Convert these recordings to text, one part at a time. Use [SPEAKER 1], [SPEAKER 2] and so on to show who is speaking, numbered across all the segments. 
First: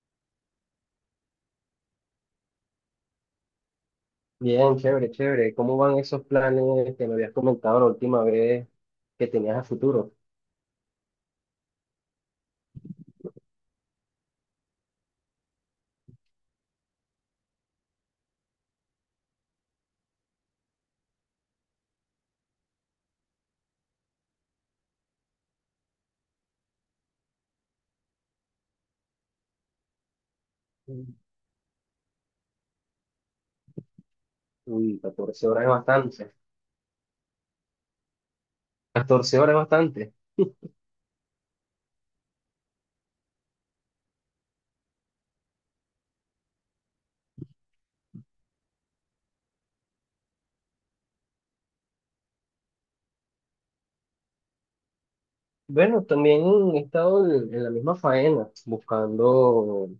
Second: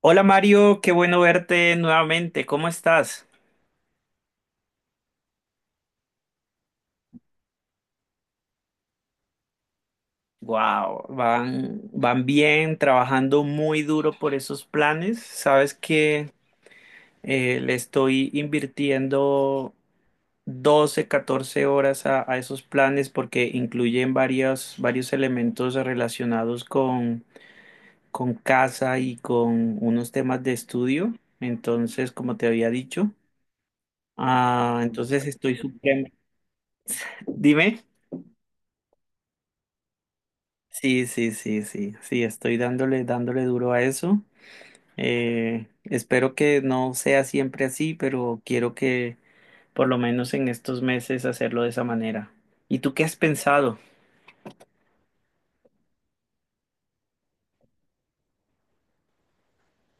[SPEAKER 1] Hola Mario, qué bueno verte nuevamente. ¿Cómo estás?
[SPEAKER 2] Bien, chévere, chévere. ¿Cómo van esos planes que me habías comentado la última vez que tenías a futuro?
[SPEAKER 1] Wow, van bien, trabajando muy duro por esos planes. Sabes que le estoy invirtiendo 12, 14 horas a esos planes porque incluyen varios elementos relacionados con casa y con unos temas de estudio.
[SPEAKER 2] Mm.
[SPEAKER 1] Entonces, como te había dicho,
[SPEAKER 2] Uy,
[SPEAKER 1] entonces
[SPEAKER 2] 14
[SPEAKER 1] estoy
[SPEAKER 2] horas es
[SPEAKER 1] supremo.
[SPEAKER 2] bastante.
[SPEAKER 1] Dime.
[SPEAKER 2] 14 horas es bastante.
[SPEAKER 1] Sí, sí, sí, sí, sí, estoy dándole duro a eso. Espero que no sea siempre así, pero quiero que por lo menos en estos meses hacerlo de esa manera. ¿Y tú qué has pensado?
[SPEAKER 2] Bueno, también he estado en la misma faena, buscando.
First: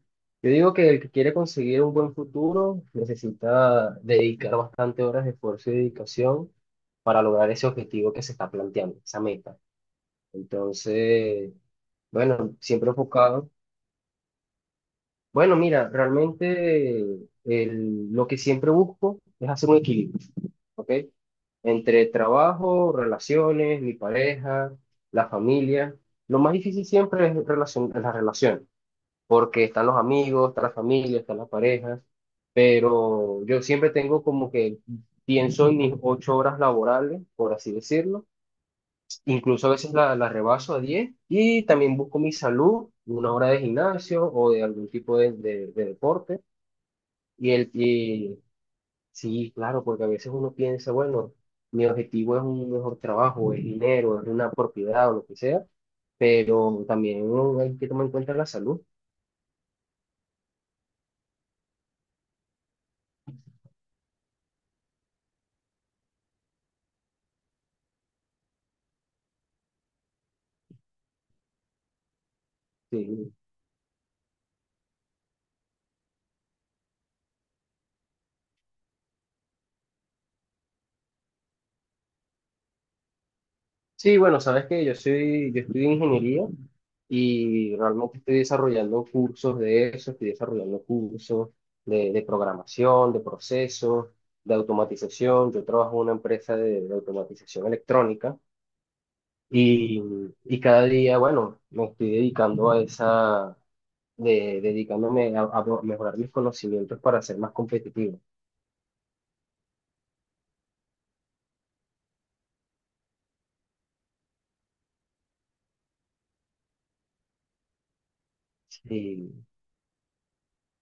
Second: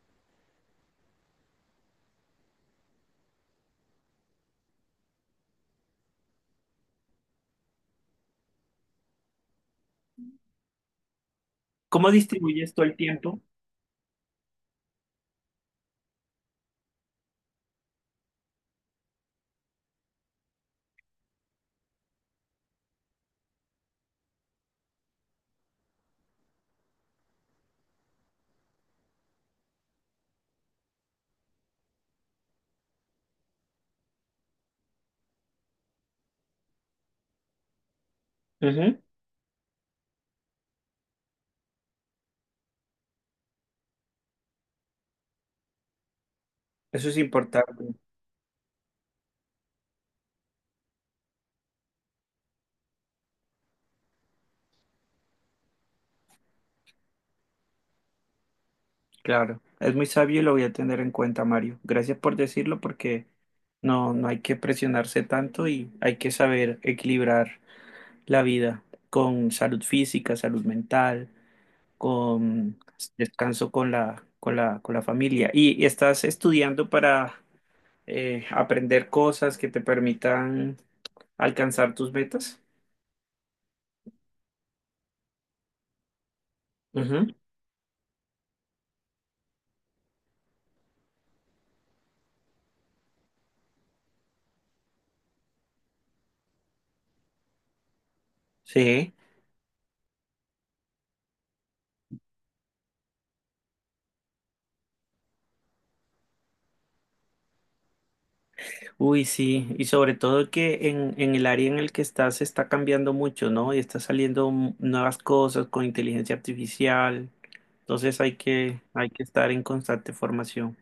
[SPEAKER 2] Yo digo que el que quiere conseguir un buen futuro necesita dedicar bastante horas de esfuerzo y dedicación para lograr ese objetivo que se está planteando, esa meta. Entonces,
[SPEAKER 1] ¿Cómo
[SPEAKER 2] bueno,
[SPEAKER 1] distribuyes todo
[SPEAKER 2] siempre
[SPEAKER 1] el tiempo?
[SPEAKER 2] enfocado. Bueno, mira, realmente lo que siempre busco es hacer un equilibrio, ¿ok? Entre trabajo, relaciones, mi pareja, la familia. Lo más difícil siempre es es la relación, porque están los amigos, está la familia, están las parejas, pero yo siempre tengo como que pienso en mis 8 horas laborales, por así decirlo,
[SPEAKER 1] Ujú.
[SPEAKER 2] incluso a veces la rebaso a 10, y también busco mi salud, una hora de gimnasio o de algún tipo de deporte
[SPEAKER 1] Eso es
[SPEAKER 2] y el,
[SPEAKER 1] importante,
[SPEAKER 2] y, sí, claro, porque a veces uno piensa, bueno, mi objetivo es un mejor trabajo, es dinero, es una propiedad o lo que sea, pero también uno hay que tomar en cuenta la salud.
[SPEAKER 1] claro. Es muy sabio y lo voy a tener en cuenta, Mario. Gracias por decirlo porque no, no hay que presionarse tanto y hay que saber equilibrar la vida con salud física, salud mental, con
[SPEAKER 2] Sí,
[SPEAKER 1] descanso, con con la familia. Y estás estudiando para aprender cosas que te permitan alcanzar tus metas.
[SPEAKER 2] sí, bueno, sabes que yo estudio ingeniería
[SPEAKER 1] Ujú.
[SPEAKER 2] y realmente estoy desarrollando cursos de eso, estoy desarrollando cursos de programación, de procesos, de automatización. Yo trabajo en una empresa de automatización electrónica.
[SPEAKER 1] Sí,
[SPEAKER 2] Y, y cada día, bueno, me estoy dedicando a esa, dedicándome a mejorar mis conocimientos para ser más competitivo.
[SPEAKER 1] uy, sí, y sobre todo que en el área en el que estás se está cambiando mucho, ¿no? Y está saliendo nuevas cosas con inteligencia artificial, entonces hay que
[SPEAKER 2] Y
[SPEAKER 1] estar en constante formación.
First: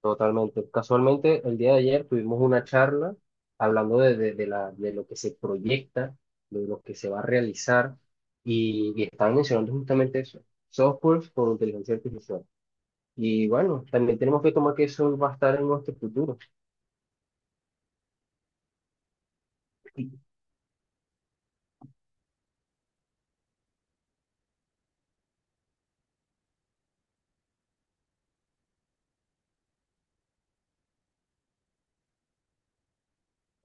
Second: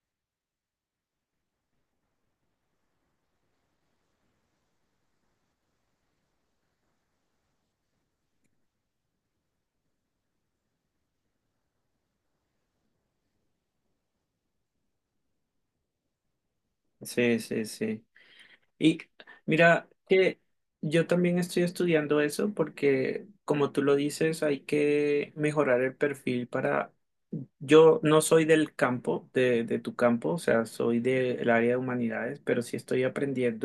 [SPEAKER 2] totalmente. Casualmente, el día de ayer tuvimos una charla hablando de lo que se proyecta, de lo que se va a realizar, y estaban mencionando justamente eso, software con inteligencia artificial. Y bueno, también tenemos que tomar que eso va a estar en nuestro futuro.
[SPEAKER 1] Sí, sí, sí. Y mira
[SPEAKER 2] Sí,
[SPEAKER 1] que yo también estoy estudiando eso porque, como tú lo dices, hay que mejorar el perfil para... Yo no soy del campo, de tu campo, o sea, soy del área de humanidades, pero sí estoy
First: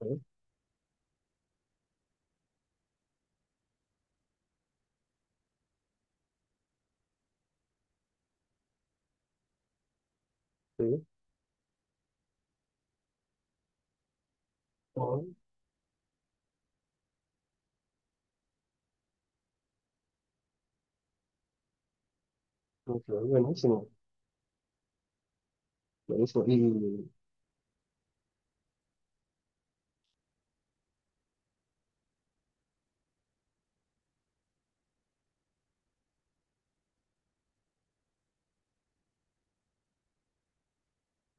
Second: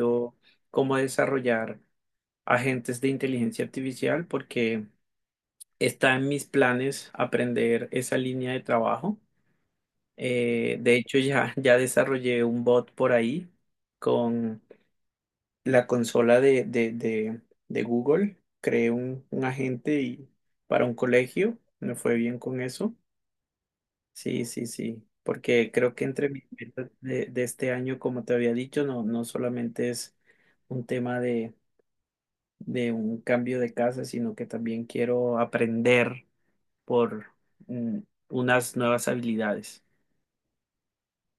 [SPEAKER 2] sí,
[SPEAKER 1] cómo desarrollar agentes de inteligencia artificial porque está en mis planes aprender esa línea de trabajo. De
[SPEAKER 2] sí,
[SPEAKER 1] hecho, ya desarrollé un bot por ahí con la consola de Google, creé un agente y para un colegio, me fue bien con
[SPEAKER 2] sí,
[SPEAKER 1] eso.
[SPEAKER 2] buenísimo.
[SPEAKER 1] Sí, sí, sí, porque creo que entre mis
[SPEAKER 2] Buenísimo.
[SPEAKER 1] metas de este año, como te había dicho, no, no solamente es un tema de un cambio de casa, sino que también quiero aprender por mm, unas nuevas habilidades.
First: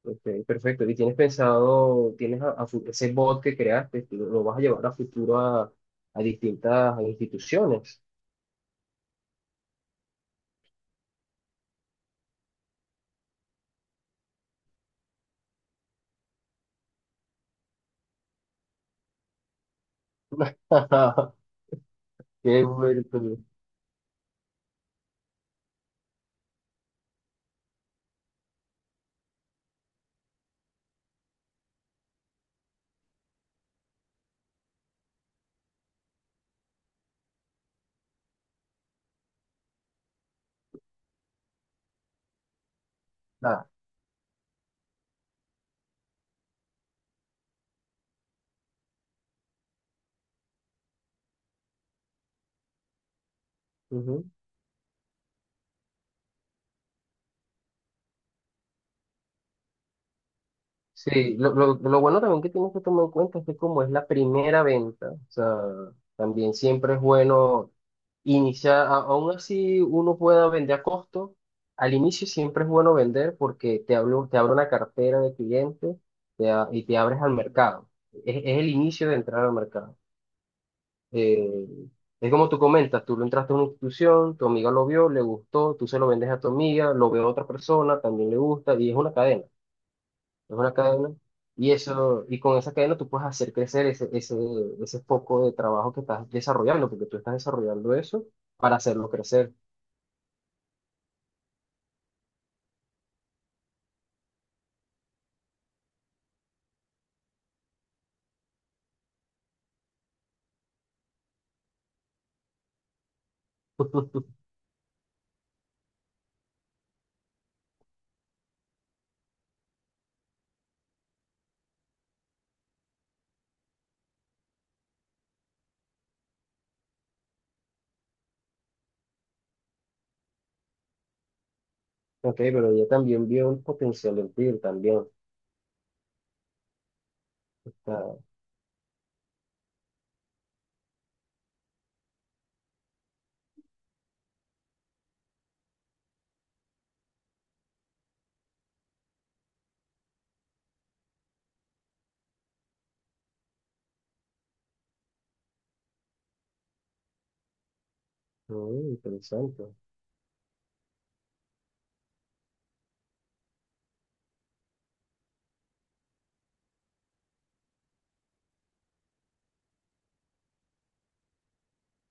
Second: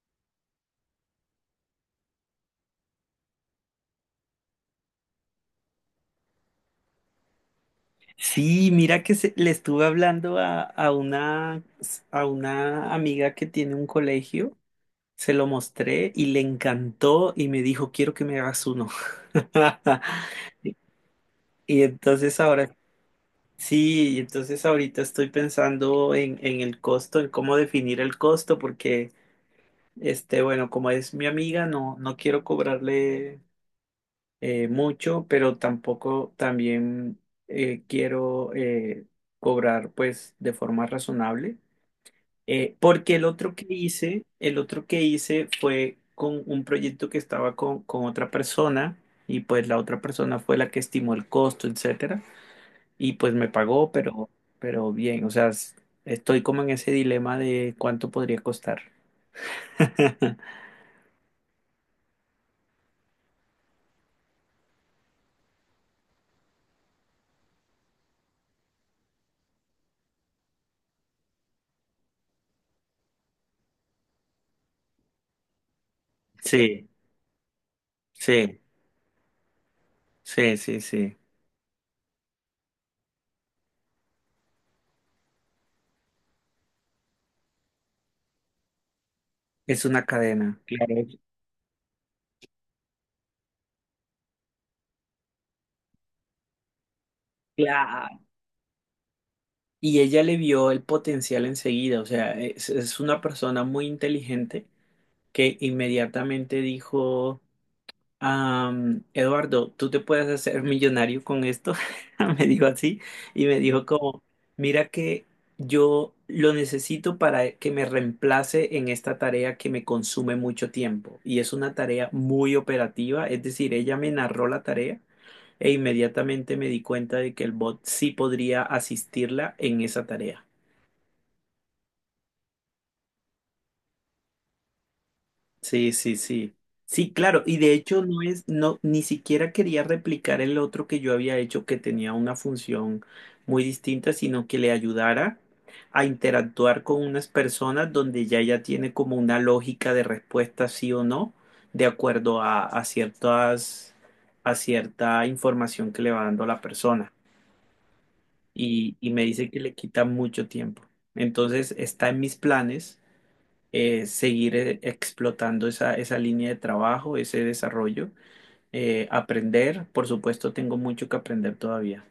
[SPEAKER 2] Ok, perfecto. ¿Y tienes pensado, tienes ese bot que creaste, lo vas a llevar a futuro a distintas instituciones?
[SPEAKER 1] Sí, mira que le estuve hablando a una amiga que tiene un colegio. Se lo mostré y le encantó y me dijo, quiero que me hagas uno. Y entonces
[SPEAKER 2] Qué
[SPEAKER 1] ahora,
[SPEAKER 2] bueno.
[SPEAKER 1] sí, y entonces ahorita estoy pensando en el costo, en cómo definir el costo, porque, este, bueno, como es mi amiga, no, no quiero cobrarle mucho, pero tampoco también quiero cobrar pues de forma razonable. Porque el otro que
[SPEAKER 2] Nada.
[SPEAKER 1] hice, el otro que hice fue con un proyecto que estaba con otra persona y pues la otra persona fue la que estimó el costo, etcétera, y pues me pagó, pero bien, o sea, estoy como en ese dilema de cuánto podría costar.
[SPEAKER 2] Sí, lo bueno también que tienes que tomar en cuenta es que como es la primera venta, o sea, también siempre es bueno iniciar, aún así uno pueda vender a costo, al inicio siempre es bueno vender porque te hablo, te abre una cartera de clientes y
[SPEAKER 1] Sí,
[SPEAKER 2] te abres al mercado. Es
[SPEAKER 1] sí,
[SPEAKER 2] el inicio de entrar al mercado.
[SPEAKER 1] sí, sí, sí.
[SPEAKER 2] Eh, es como tú comentas, tú lo entraste a una institución, tu amiga lo vio, le gustó, tú se lo vendes a tu amiga, lo ve a otra persona, también le gusta y
[SPEAKER 1] Es una
[SPEAKER 2] es
[SPEAKER 1] cadena.
[SPEAKER 2] una
[SPEAKER 1] Claro.
[SPEAKER 2] cadena, y eso, y con esa cadena tú puedes hacer crecer ese foco de trabajo que estás desarrollando, porque tú estás desarrollando
[SPEAKER 1] Claro.
[SPEAKER 2] eso para hacerlo crecer.
[SPEAKER 1] Y ella le vio el potencial enseguida, o sea, es una persona muy inteligente que inmediatamente dijo... Am, Eduardo, tú te puedes hacer millonario con esto, me dijo así, y me dijo como, mira que yo lo necesito para que me reemplace en esta tarea que me consume mucho tiempo, y es una tarea muy operativa, es decir, ella me narró la tarea e inmediatamente me di cuenta de que el bot sí podría asistirla en esa tarea.
[SPEAKER 2] Ok, pero ella también vio un potencial en ti también. O
[SPEAKER 1] Sí, sí, sí. Sí, claro, y de hecho
[SPEAKER 2] sea,
[SPEAKER 1] no es, no, ni siquiera quería replicar el otro que yo había hecho que tenía una función muy distinta, sino que le ayudara a interactuar con unas personas donde ya tiene como una lógica de respuesta sí o no, de acuerdo a ciertas, a cierta información que le va dando la persona.
[SPEAKER 2] mm,
[SPEAKER 1] Y me dice que
[SPEAKER 2] interesante.
[SPEAKER 1] le quita mucho tiempo. Entonces está en mis planes seguir explotando esa, esa línea de trabajo, ese desarrollo, aprender. Por supuesto, tengo mucho que aprender todavía.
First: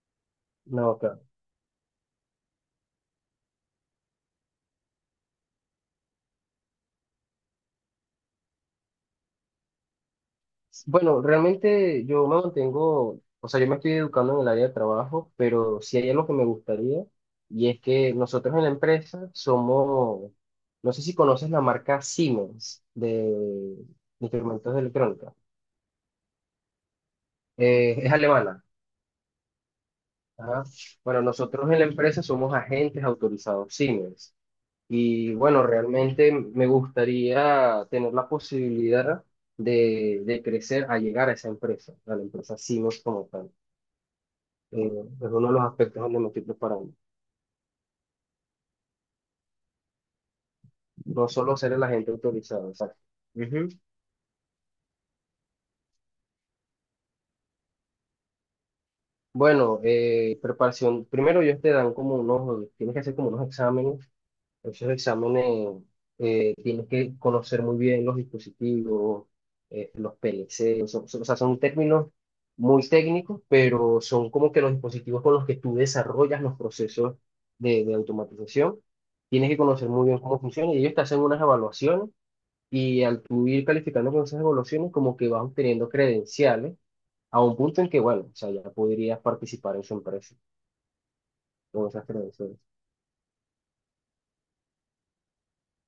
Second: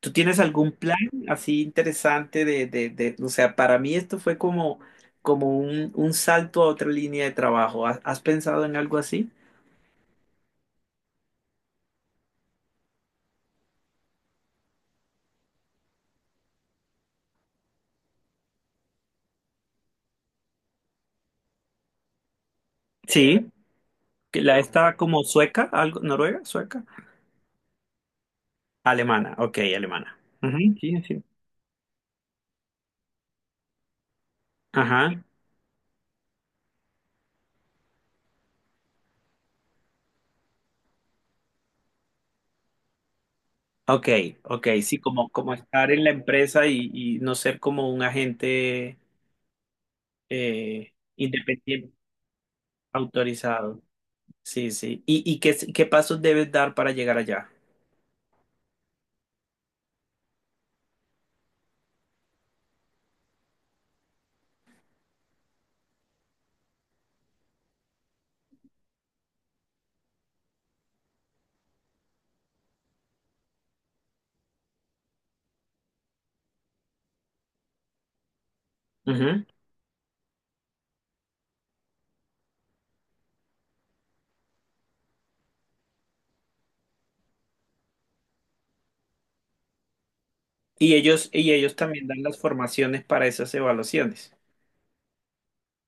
[SPEAKER 1] ¿Tú tienes algún
[SPEAKER 2] No,
[SPEAKER 1] plan
[SPEAKER 2] acá.
[SPEAKER 1] así interesante o sea, para mí esto fue como, como un salto a otra línea de trabajo. ¿Has, has pensado en algo así?
[SPEAKER 2] Bueno, realmente yo me mantengo, o sea, yo me estoy educando en el área de trabajo, pero sí hay algo que me gustaría, y es que nosotros en la empresa somos, no sé si conoces la marca Siemens
[SPEAKER 1] Sí,
[SPEAKER 2] de
[SPEAKER 1] que la
[SPEAKER 2] instrumentos de
[SPEAKER 1] está como
[SPEAKER 2] electrónica.
[SPEAKER 1] sueca, algo, noruega, sueca,
[SPEAKER 2] Es alemana.
[SPEAKER 1] alemana, ok, alemana. Ujú,
[SPEAKER 2] Ajá.
[SPEAKER 1] sí,
[SPEAKER 2] Bueno,
[SPEAKER 1] sí.
[SPEAKER 2] nosotros en la empresa somos agentes autorizados Siemens.
[SPEAKER 1] Ajá.
[SPEAKER 2] Y bueno, realmente me gustaría tener la posibilidad de crecer a llegar a esa empresa, a la empresa Siemens como tal.
[SPEAKER 1] Ok, ok, sí,
[SPEAKER 2] Eh,
[SPEAKER 1] como,
[SPEAKER 2] es uno de
[SPEAKER 1] como
[SPEAKER 2] los
[SPEAKER 1] estar
[SPEAKER 2] aspectos
[SPEAKER 1] en la
[SPEAKER 2] donde me estoy
[SPEAKER 1] empresa
[SPEAKER 2] preparando.
[SPEAKER 1] y no ser como un agente
[SPEAKER 2] No solo ser el
[SPEAKER 1] independiente,
[SPEAKER 2] agente autorizado, exacto. Ujú.
[SPEAKER 1] autorizado. Sí, sí. Y qué, qué pasos debes dar para llegar allá?
[SPEAKER 2] Bueno, preparación. Primero ellos te dan como unos, tienes que hacer como unos exámenes. Esos exámenes, tienes que conocer muy bien los dispositivos, los PLC, o sea, son términos muy técnicos, pero son como que los dispositivos con los que tú desarrollas los procesos de automatización.
[SPEAKER 1] Ujú.
[SPEAKER 2] Tienes que conocer muy bien cómo funciona y ellos te hacen unas evaluaciones y al tú ir calificando con esas evaluaciones como que vas obteniendo credenciales a un punto en que, bueno, o sea, ya podrías participar en su empresa
[SPEAKER 1] Y ellos
[SPEAKER 2] con esas
[SPEAKER 1] también dan las
[SPEAKER 2] credenciales.
[SPEAKER 1] formaciones para esas evaluaciones.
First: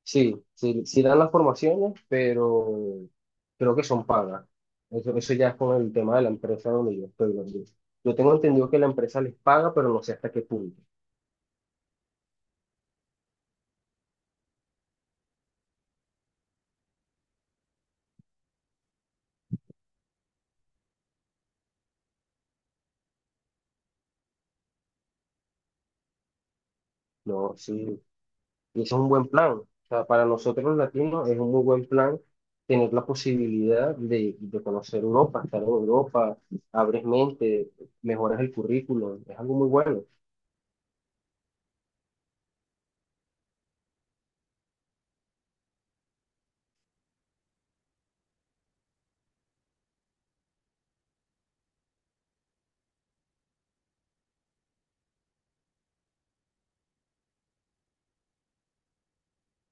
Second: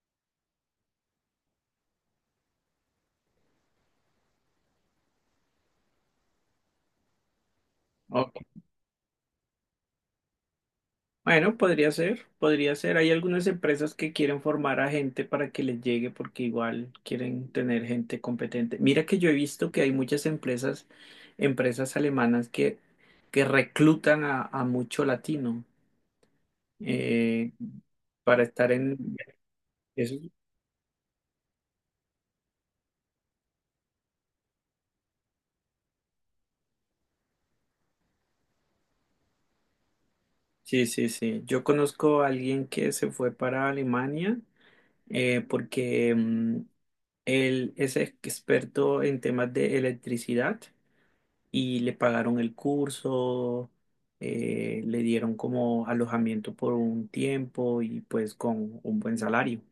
[SPEAKER 2] Sí, sí, sí dan las formaciones, pero creo que son pagas. Eso ya es con el tema de la empresa donde yo estoy. Yo
[SPEAKER 1] Ok.
[SPEAKER 2] tengo entendido que la empresa les paga, pero no sé hasta qué punto.
[SPEAKER 1] Bueno, podría ser, podría ser. Hay algunas empresas que quieren formar a gente para que les llegue porque igual quieren tener gente competente. Mira que yo he visto que hay muchas empresas, empresas alemanas que reclutan a mucho latino eh,
[SPEAKER 2] No, sí.
[SPEAKER 1] para estar
[SPEAKER 2] Y
[SPEAKER 1] en...
[SPEAKER 2] eso es un buen plan. O sea,
[SPEAKER 1] eso.
[SPEAKER 2] para nosotros los latinos es un muy buen plan tener la posibilidad de conocer Europa, estar en Europa, abres mente, mejoras el currículum. Es algo muy bueno.
[SPEAKER 1] Sí, sí, sí. Yo conozco a alguien que se fue para Alemania porque él es experto en temas de electricidad y le pagaron el curso, le dieron como alojamiento por un tiempo y pues con un buen salario.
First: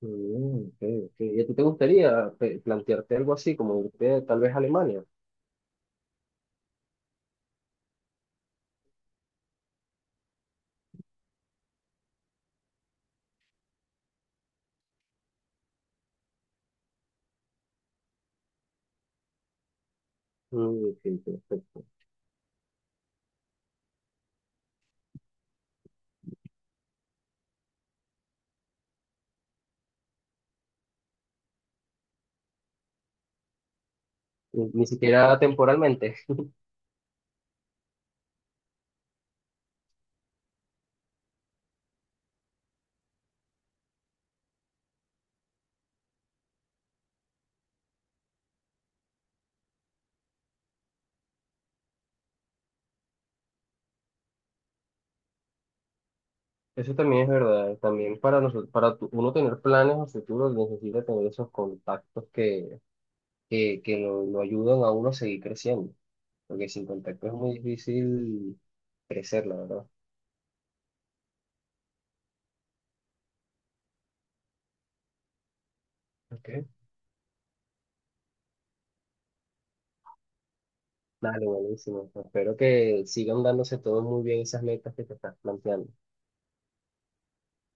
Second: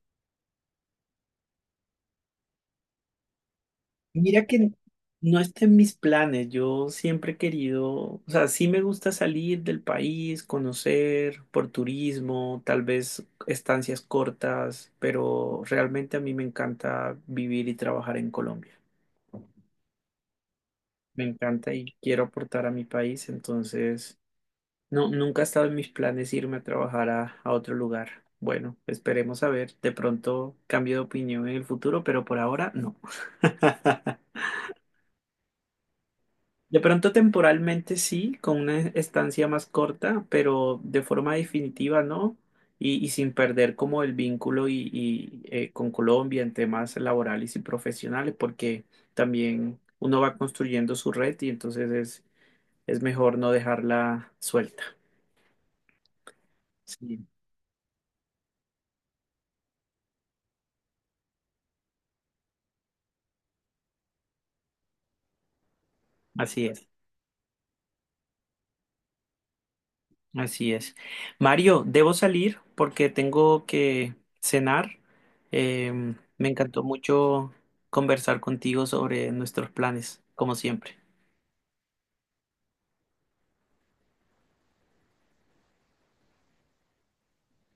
[SPEAKER 2] Mm, ok, ok. ¿Y a ti te gustaría plantearte algo así, como irte tal
[SPEAKER 1] Mira
[SPEAKER 2] vez a
[SPEAKER 1] que
[SPEAKER 2] Alemania?
[SPEAKER 1] no está en mis planes. Yo siempre he querido, o sea, sí me gusta salir del país, conocer por turismo, tal vez estancias cortas, pero realmente a mí me encanta vivir y trabajar en Colombia.
[SPEAKER 2] Mm, ok,
[SPEAKER 1] Me encanta
[SPEAKER 2] ok.
[SPEAKER 1] y quiero aportar a mi país, entonces no, nunca ha estado en mis planes irme a trabajar a otro lugar. Bueno, esperemos a ver. De pronto cambio de opinión en el futuro, pero por ahora no.
[SPEAKER 2] Ni, ni siquiera temporalmente.
[SPEAKER 1] De pronto temporalmente sí, con una estancia más corta, pero de forma definitiva no, y sin perder como el vínculo y, con Colombia en temas laborales y profesionales, porque también uno va construyendo su red y entonces es mejor no dejarla suelta.
[SPEAKER 2] Eso también
[SPEAKER 1] Sí,
[SPEAKER 2] es verdad. También para nosotros, para uno tener planes a futuro, necesita tener esos contactos que lo ayudan a uno a seguir creciendo.
[SPEAKER 1] así
[SPEAKER 2] Porque sin
[SPEAKER 1] es.
[SPEAKER 2] contacto es muy difícil crecer, la verdad.
[SPEAKER 1] Así es. Mario, debo salir porque tengo que cenar. Eh, Me
[SPEAKER 2] Okay.
[SPEAKER 1] encantó mucho conversar contigo sobre nuestros planes, como siempre.
[SPEAKER 2] Dale, buenísimo. Espero que sigan dándose todos muy bien esas metas que te estás planteando.